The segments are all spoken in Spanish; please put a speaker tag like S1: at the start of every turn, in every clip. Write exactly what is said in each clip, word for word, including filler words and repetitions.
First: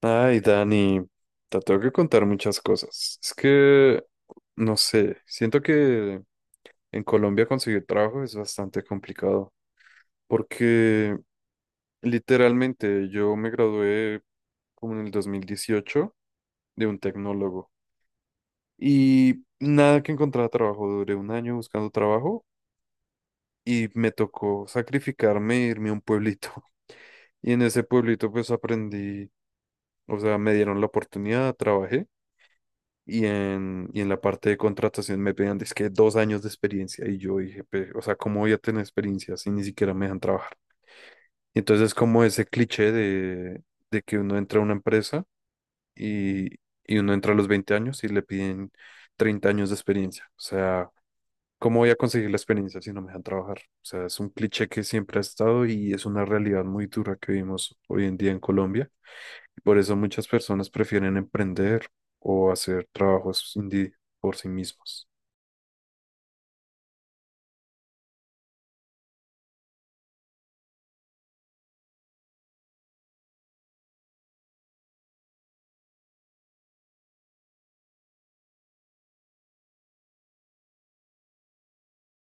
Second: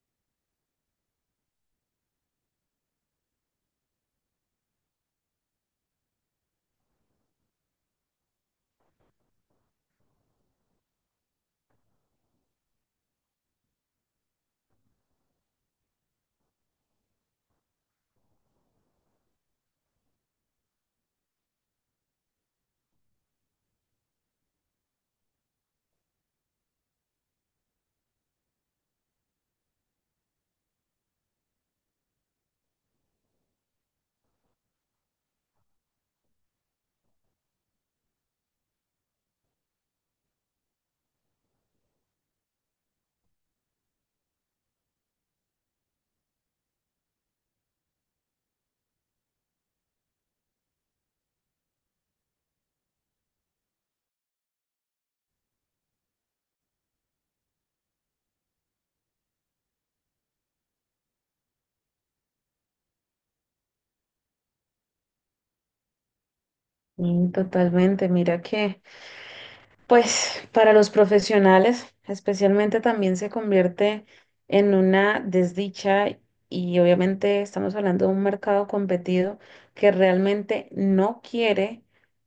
S1: Ay, Dani, te tengo que contar muchas cosas. Es que, no sé, siento que en Colombia conseguir trabajo es bastante complicado, porque literalmente yo me gradué como en el dos mil dieciocho de un tecnólogo y nada que encontraba trabajo, duré un año buscando trabajo y me tocó sacrificarme e irme a un pueblito. Y en ese pueblito pues aprendí, o sea, me dieron la oportunidad, trabajé. Y en, y en la parte de contratación me pedían, es que dos años de experiencia. Y yo dije, "Pe- o sea, ¿cómo voy a tener experiencia si ni siquiera me dejan trabajar?" Y entonces es como ese cliché de, de que uno entra a una empresa y, y uno entra a los veinte años y le piden treinta años de experiencia. O sea, ¿cómo voy a conseguir la experiencia si no me dejan trabajar? O sea, es un cliché que siempre ha estado y es una realidad muy dura que vivimos hoy en día en Colombia. Y por eso muchas personas prefieren emprender o hacer trabajos indie por sí mismos.
S2: Sí, totalmente. Mira que, pues, para los profesionales, especialmente también se convierte en una desdicha y obviamente estamos hablando de un mercado competido que realmente no quiere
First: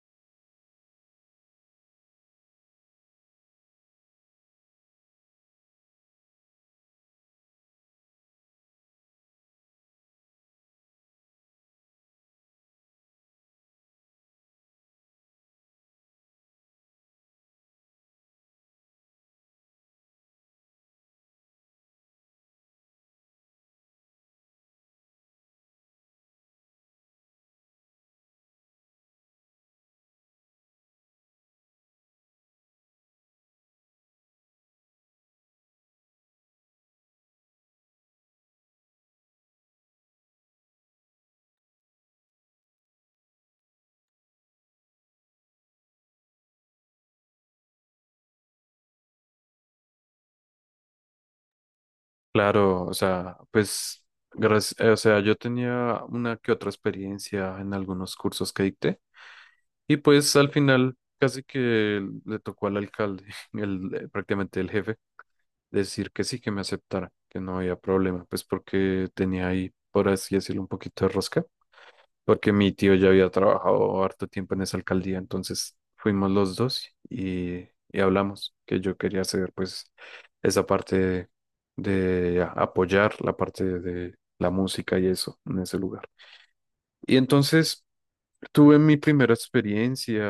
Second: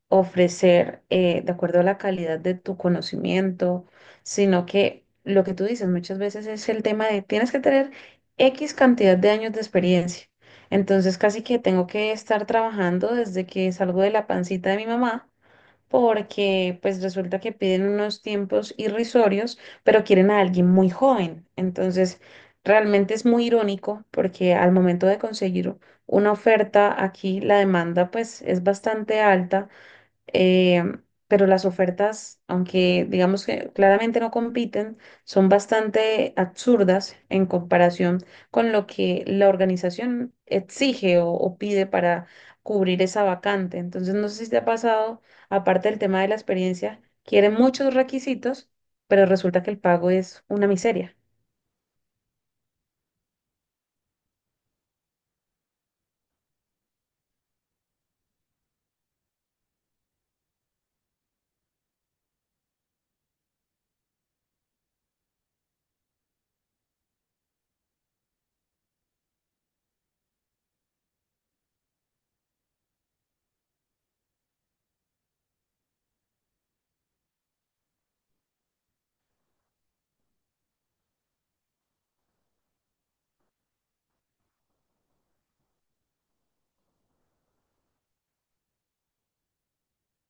S2: ofrecer, eh, de acuerdo a la calidad de tu conocimiento, sino que lo que tú dices muchas veces es el tema de tienes que tener X cantidad de años de experiencia. Entonces, casi que tengo que estar trabajando desde que salgo de la pancita de mi mamá porque pues resulta que piden unos tiempos irrisorios, pero quieren a alguien muy joven. Entonces, realmente es muy irónico porque al momento de conseguir una oferta aquí, la demanda pues es bastante alta, eh, pero las ofertas, aunque digamos que claramente no compiten, son bastante absurdas en comparación con lo que la organización exige o, o pide para cubrir esa vacante. Entonces, no sé si te ha pasado, aparte del tema de la experiencia, quieren muchos requisitos, pero resulta que el pago es una miseria.
S1: Claro, o sea, pues, gracias, o sea, yo tenía una que otra experiencia en algunos cursos que dicté y pues al final casi que le tocó al alcalde, el, prácticamente el jefe, decir que sí, que me aceptara, que no había problema, pues porque tenía ahí, por así decirlo, un poquito de rosca, porque mi tío ya había trabajado harto tiempo en esa alcaldía, entonces fuimos los dos y, y hablamos que yo quería hacer pues esa parte de, de a- apoyar la parte de la música y eso en ese lugar. Y entonces tuve mi primera experiencia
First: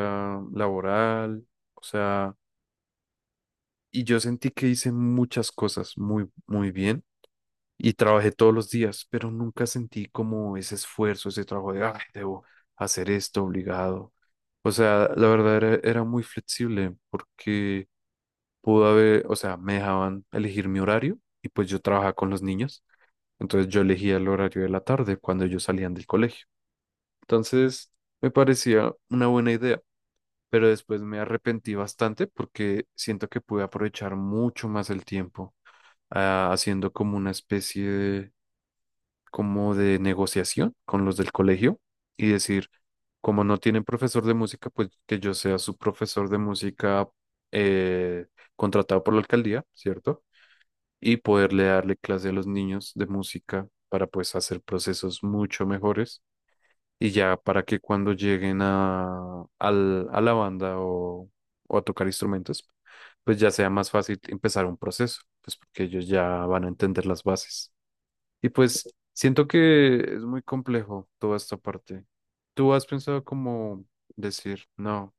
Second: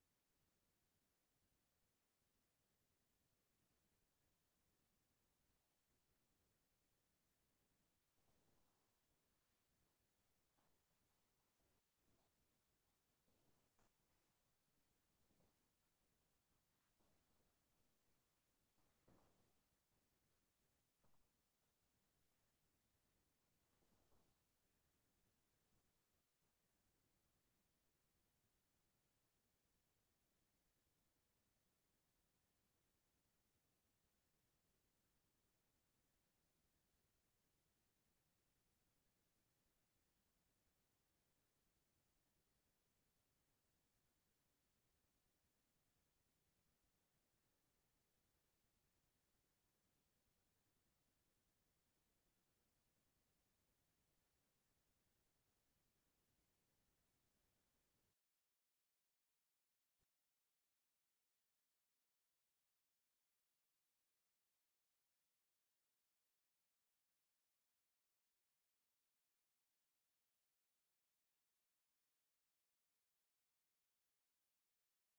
S1: laboral, o sea, y yo sentí que hice muchas cosas muy, muy bien y trabajé todos los días, pero nunca sentí como ese esfuerzo, ese trabajo de, ay, debo hacer esto obligado. O sea, la verdad era, era muy flexible porque pudo haber, o sea, me dejaban elegir mi horario y pues yo trabajaba con los niños, entonces yo elegía el horario de la tarde cuando ellos salían del colegio. Entonces, me parecía una buena idea, pero después me arrepentí bastante porque siento que pude aprovechar mucho más el tiempo, ah, haciendo como una especie de como de negociación con los del colegio y decir, como no tienen profesor de música, pues que yo sea su profesor de música, eh, contratado por la alcaldía, ¿cierto? Y poderle darle clase a los niños de música para pues hacer procesos mucho mejores y ya para que cuando lleguen a, al- a la banda o, o a tocar instrumentos, pues ya sea más fácil empezar un proceso, pues porque ellos ya van a entender las bases. Y pues siento que es muy complejo toda esta parte. ¿Tú has pensado como decir, no,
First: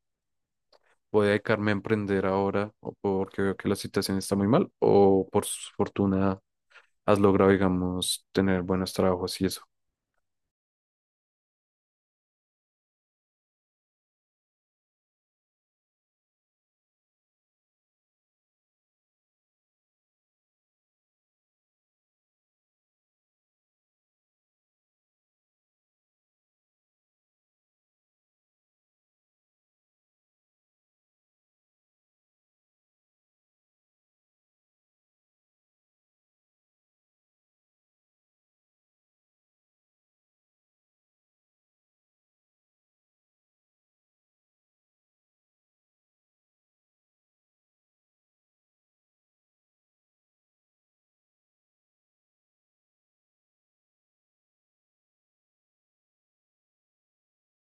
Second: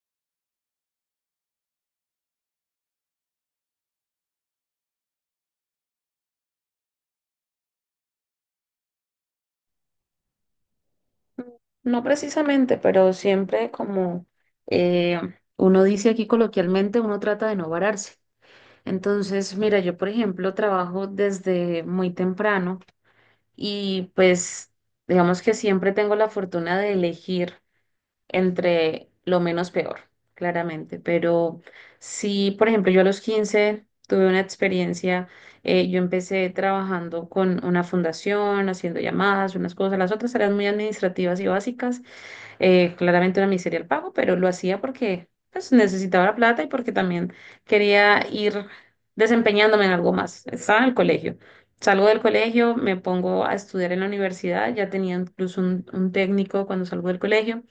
S1: voy a dedicarme a emprender ahora o porque veo que la situación está muy mal o por su fortuna has logrado, digamos, tener buenos trabajos y eso?
S2: No precisamente, pero siempre como eh, uno dice aquí coloquialmente, uno trata de no vararse. Entonces, mira, yo por ejemplo trabajo desde muy temprano y pues digamos que siempre tengo la fortuna de elegir entre lo menos peor, claramente. Pero sí, por ejemplo, yo a los quince tuve una experiencia, eh, yo empecé trabajando con una fundación, haciendo llamadas, unas cosas, las otras eran muy administrativas y básicas, eh, claramente una miseria el pago, pero lo hacía porque pues, necesitaba la plata y porque también quería ir desempeñándome en algo más. Estaba en el colegio. Salgo del colegio, me pongo a estudiar en la universidad, ya tenía incluso un, un técnico cuando salgo del colegio.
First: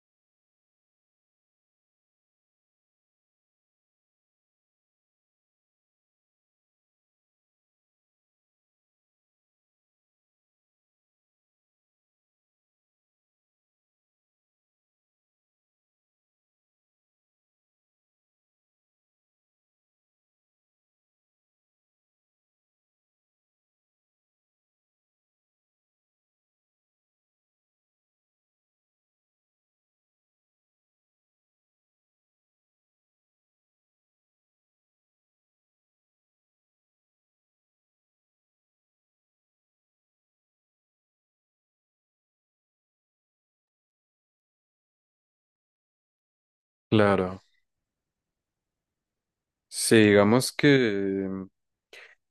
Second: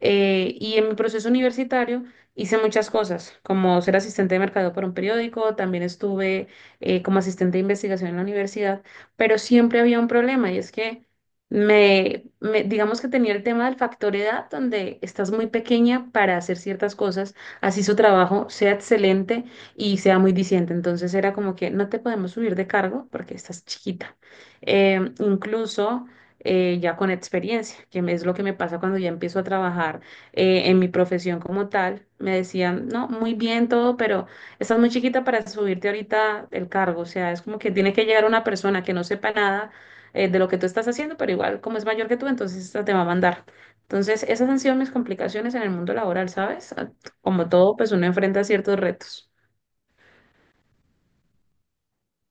S2: Eh, y en mi proceso universitario hice muchas cosas, como ser asistente de mercadeo para un periódico, también estuve, eh, como asistente de investigación en la universidad, pero siempre había un problema y es que me, me- digamos que tenía el tema del factor edad, donde estás muy pequeña para hacer ciertas cosas, así su trabajo sea excelente y sea muy diciente. Entonces era como que no te podemos subir de cargo porque estás chiquita. Em, incluso, eh, ya con experiencia, que me- es lo que me pasa cuando ya empiezo a trabajar, eh, en mi profesión como tal, me decían, no, muy bien todo, pero estás muy chiquita para subirte ahorita el cargo. O sea, es como que tiene que llegar una persona que no sepa nada, eh, de lo que tú estás haciendo, pero igual como es mayor que tú, entonces esta te va a mandar. Entonces, esas han sido mis complicaciones en el mundo laboral, ¿sabes? Ah,
S1: Claro.
S2: Como todo, pues uno enfrenta ciertos retos.
S1: Sí, digamos que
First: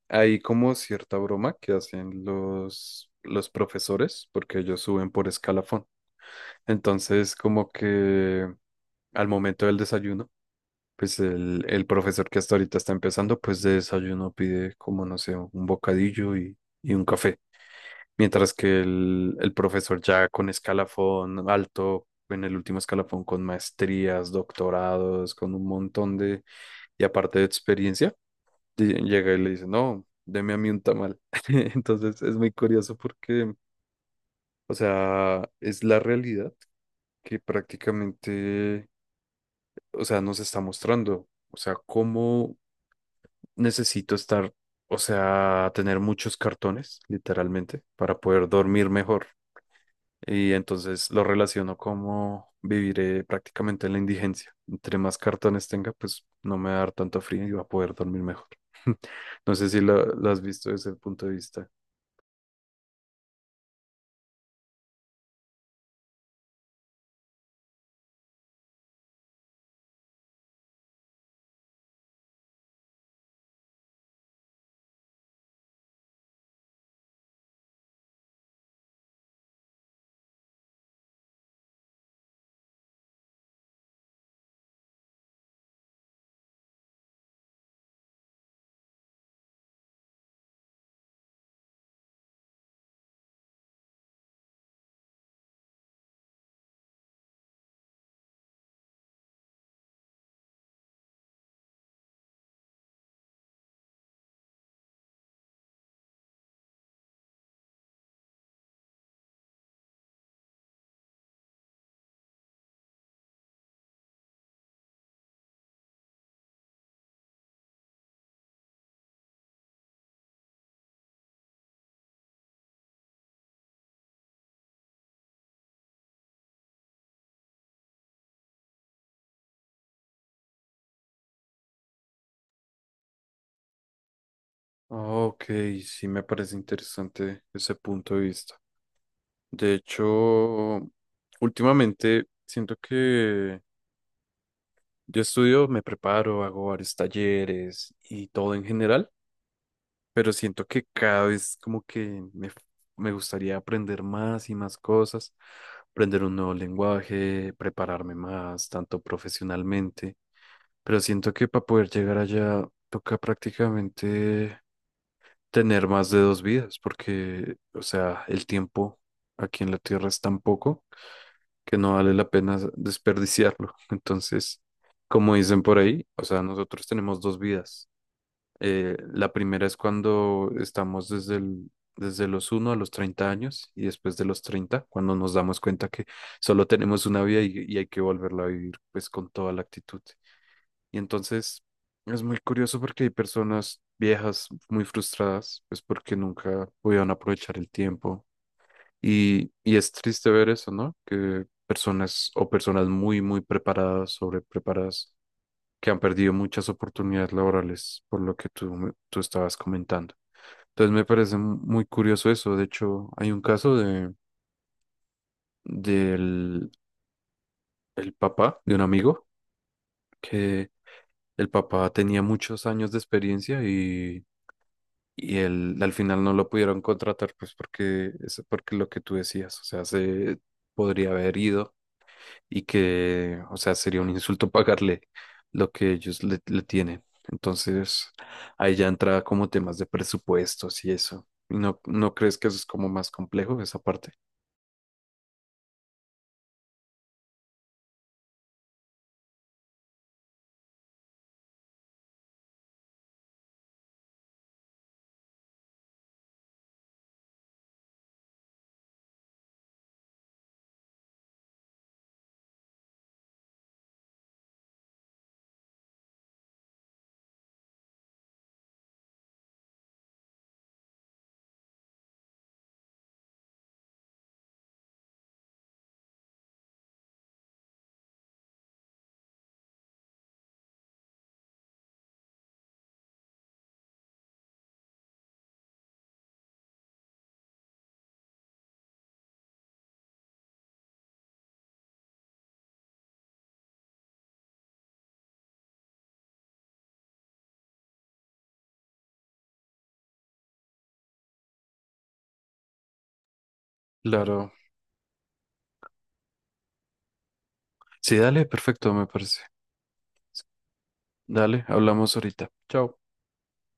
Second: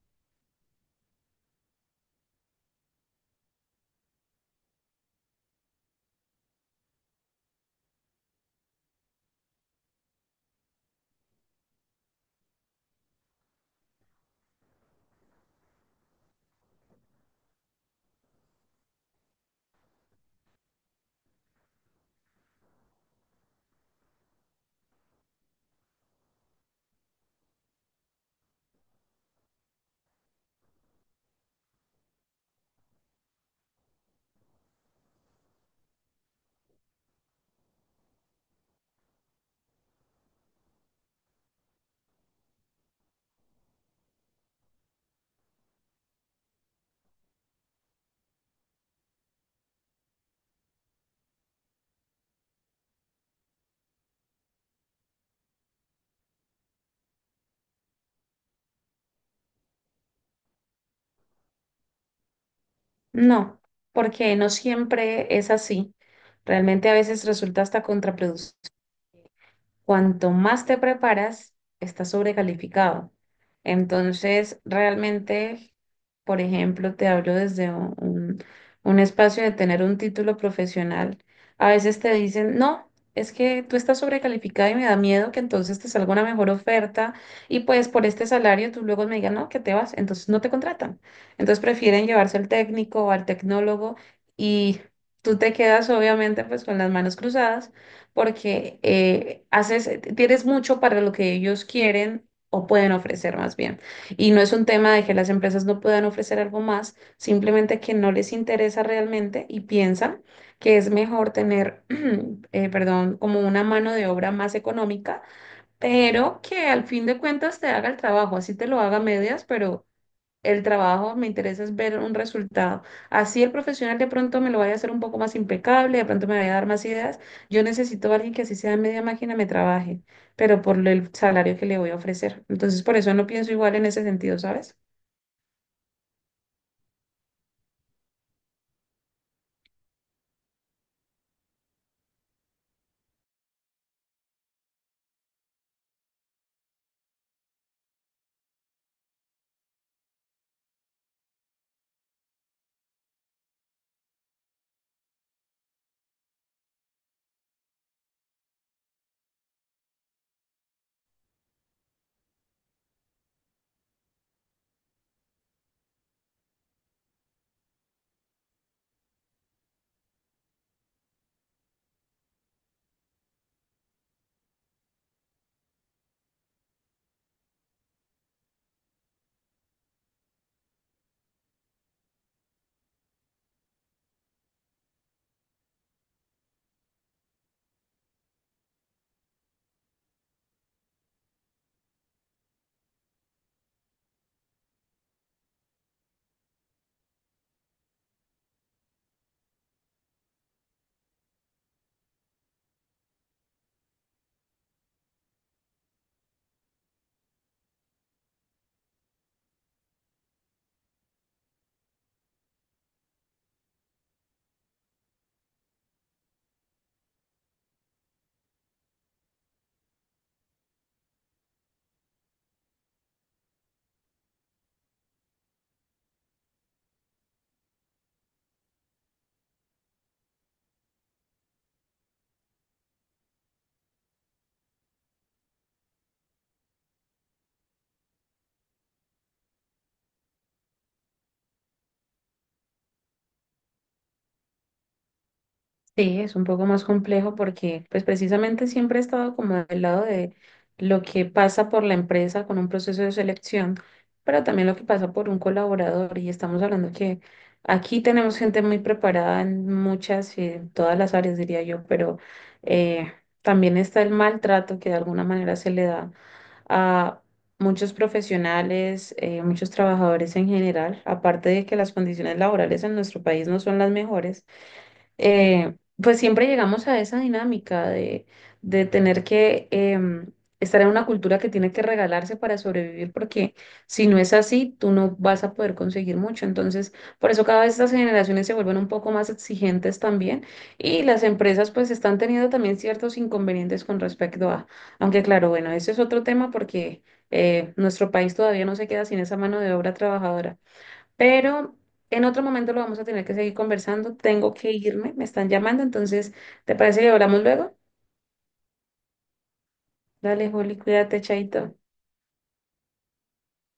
S1: hay como cierta broma que hacen los, los profesores porque ellos suben por escalafón. Entonces, como que al momento del desayuno, pues el, el profesor que hasta ahorita está empezando, pues de desayuno pide como, no sé, un bocadillo y, y un café. Mientras que el, el profesor ya con escalafón alto, en el último escalafón con maestrías, doctorados, con un montón de, y aparte de experiencia, di- llega y le dice, no, deme a mí un tamal. Entonces es muy curioso porque, o sea, es la realidad que prácticamente, o sea, nos está mostrando. O sea, cómo necesito estar, o sea, tener muchos cartones, literalmente, para poder dormir mejor. Y entonces lo relaciono como viviré prácticamente en la indigencia. Entre más cartones tenga, pues no me va a dar tanto frío y va a poder dormir mejor. No sé si lo, lo has visto desde el punto de vista.
S2: No, porque no siempre es así. Realmente a veces resulta hasta contraproducente. Cuanto más te preparas, estás sobrecalificado. Entonces, realmente, por ejemplo, te hablo desde un, un- un espacio de tener un título profesional. A veces te dicen, no, es que tú estás sobrecalificado y me da miedo que entonces te salga una mejor oferta y pues por este salario tú luego me digas, no, que te vas, entonces no te contratan. Entonces prefieren llevarse al técnico o al tecnólogo y tú te quedas obviamente pues con las manos cruzadas porque eh, haces, eh, tienes mucho para lo que ellos quieren o pueden ofrecer más bien. Y no es un tema de que las empresas no puedan ofrecer algo más, simplemente que no les interesa realmente y piensan que es mejor tener, eh, perdón, como una mano de obra más económica, pero que al fin de cuentas te haga el trabajo, así te lo haga a medias, pero el trabajo, me interesa es ver un resultado. Así el profesional de pronto me lo vaya a hacer un poco más impecable, de pronto me vaya a dar más ideas. Yo necesito a alguien que así sea media máquina me trabaje, pero por el salario que le voy a ofrecer. Entonces, por eso no pienso igual en ese sentido, ¿sabes?
S1: Ok, sí me parece interesante ese punto de vista. De hecho, últimamente siento que yo estudio, me preparo, hago varios talleres y todo en general, pero siento que cada vez como que me, me gustaría aprender más y más cosas, aprender un nuevo lenguaje, prepararme más, tanto profesionalmente, pero siento que para poder llegar allá toca prácticamente tener más de dos vidas, porque, o sea, el tiempo aquí en la Tierra es tan poco que no vale la pena desperdiciarlo. Entonces, como dicen por ahí, o sea, nosotros tenemos dos vidas. Eh, la primera es cuando estamos desde el- desde los uno a los treinta años y después de los treinta, cuando nos damos cuenta que solo tenemos una vida y, y hay que volverla a vivir pues con toda la actitud. Y entonces es muy curioso porque hay personas viejas muy frustradas pues porque nunca pudieron aprovechar el tiempo y, y es triste ver eso, ¿no? Que personas o personas muy, muy preparadas, sobrepreparadas, que han perdido muchas oportunidades laborales por lo que tú, me- tú estabas comentando. Entonces me parece mu- muy curioso eso. De hecho, hay un caso de, del el papá de un amigo que el papá tenía muchos años de experiencia y, y él, al final no lo pudieron contratar, pues porque, es porque lo que tú decías, o sea, se podría haber ido y que, o sea, sería un insulto pagarle lo que ellos le, le tienen. Entonces, ahí ya entra como temas de presupuestos y eso. ¿Y no, no crees que eso es como más complejo, esa parte?
S2: Sí, es un poco más complejo porque pues precisamente siempre he estado como del lado de lo que pasa por la empresa con un proceso de selección, pero también lo que pasa por un colaborador y estamos hablando que aquí tenemos gente muy preparada en muchas y en todas las áreas, diría yo, pero eh, también está el maltrato que de alguna manera se le da a muchos profesionales, eh, muchos trabajadores en general, aparte de que las condiciones laborales en nuestro país no son las mejores, eh, pues siempre llegamos a esa dinámica de, de tener que em, estar en una cultura que tiene que regalarse para sobrevivir, porque si no es así, tú no vas a poder conseguir mucho. Entonces, por eso cada vez estas generaciones se vuelven un poco más exigentes también y las empresas pues están teniendo también ciertos inconvenientes con respecto a, aunque claro, bueno, ese es otro tema porque eh, nuestro país todavía no se queda sin esa mano de obra trabajadora. Pero en otro momento lo vamos a tener que seguir conversando.
S1: Claro.
S2: Tengo que irme, me están llamando, entonces, ¿te parece que hablamos luego?
S1: Sí, dale, perfecto, me parece.
S2: Dale, Juli, cuídate,
S1: Dale,
S2: chaito.
S1: hablamos ahorita. Chao.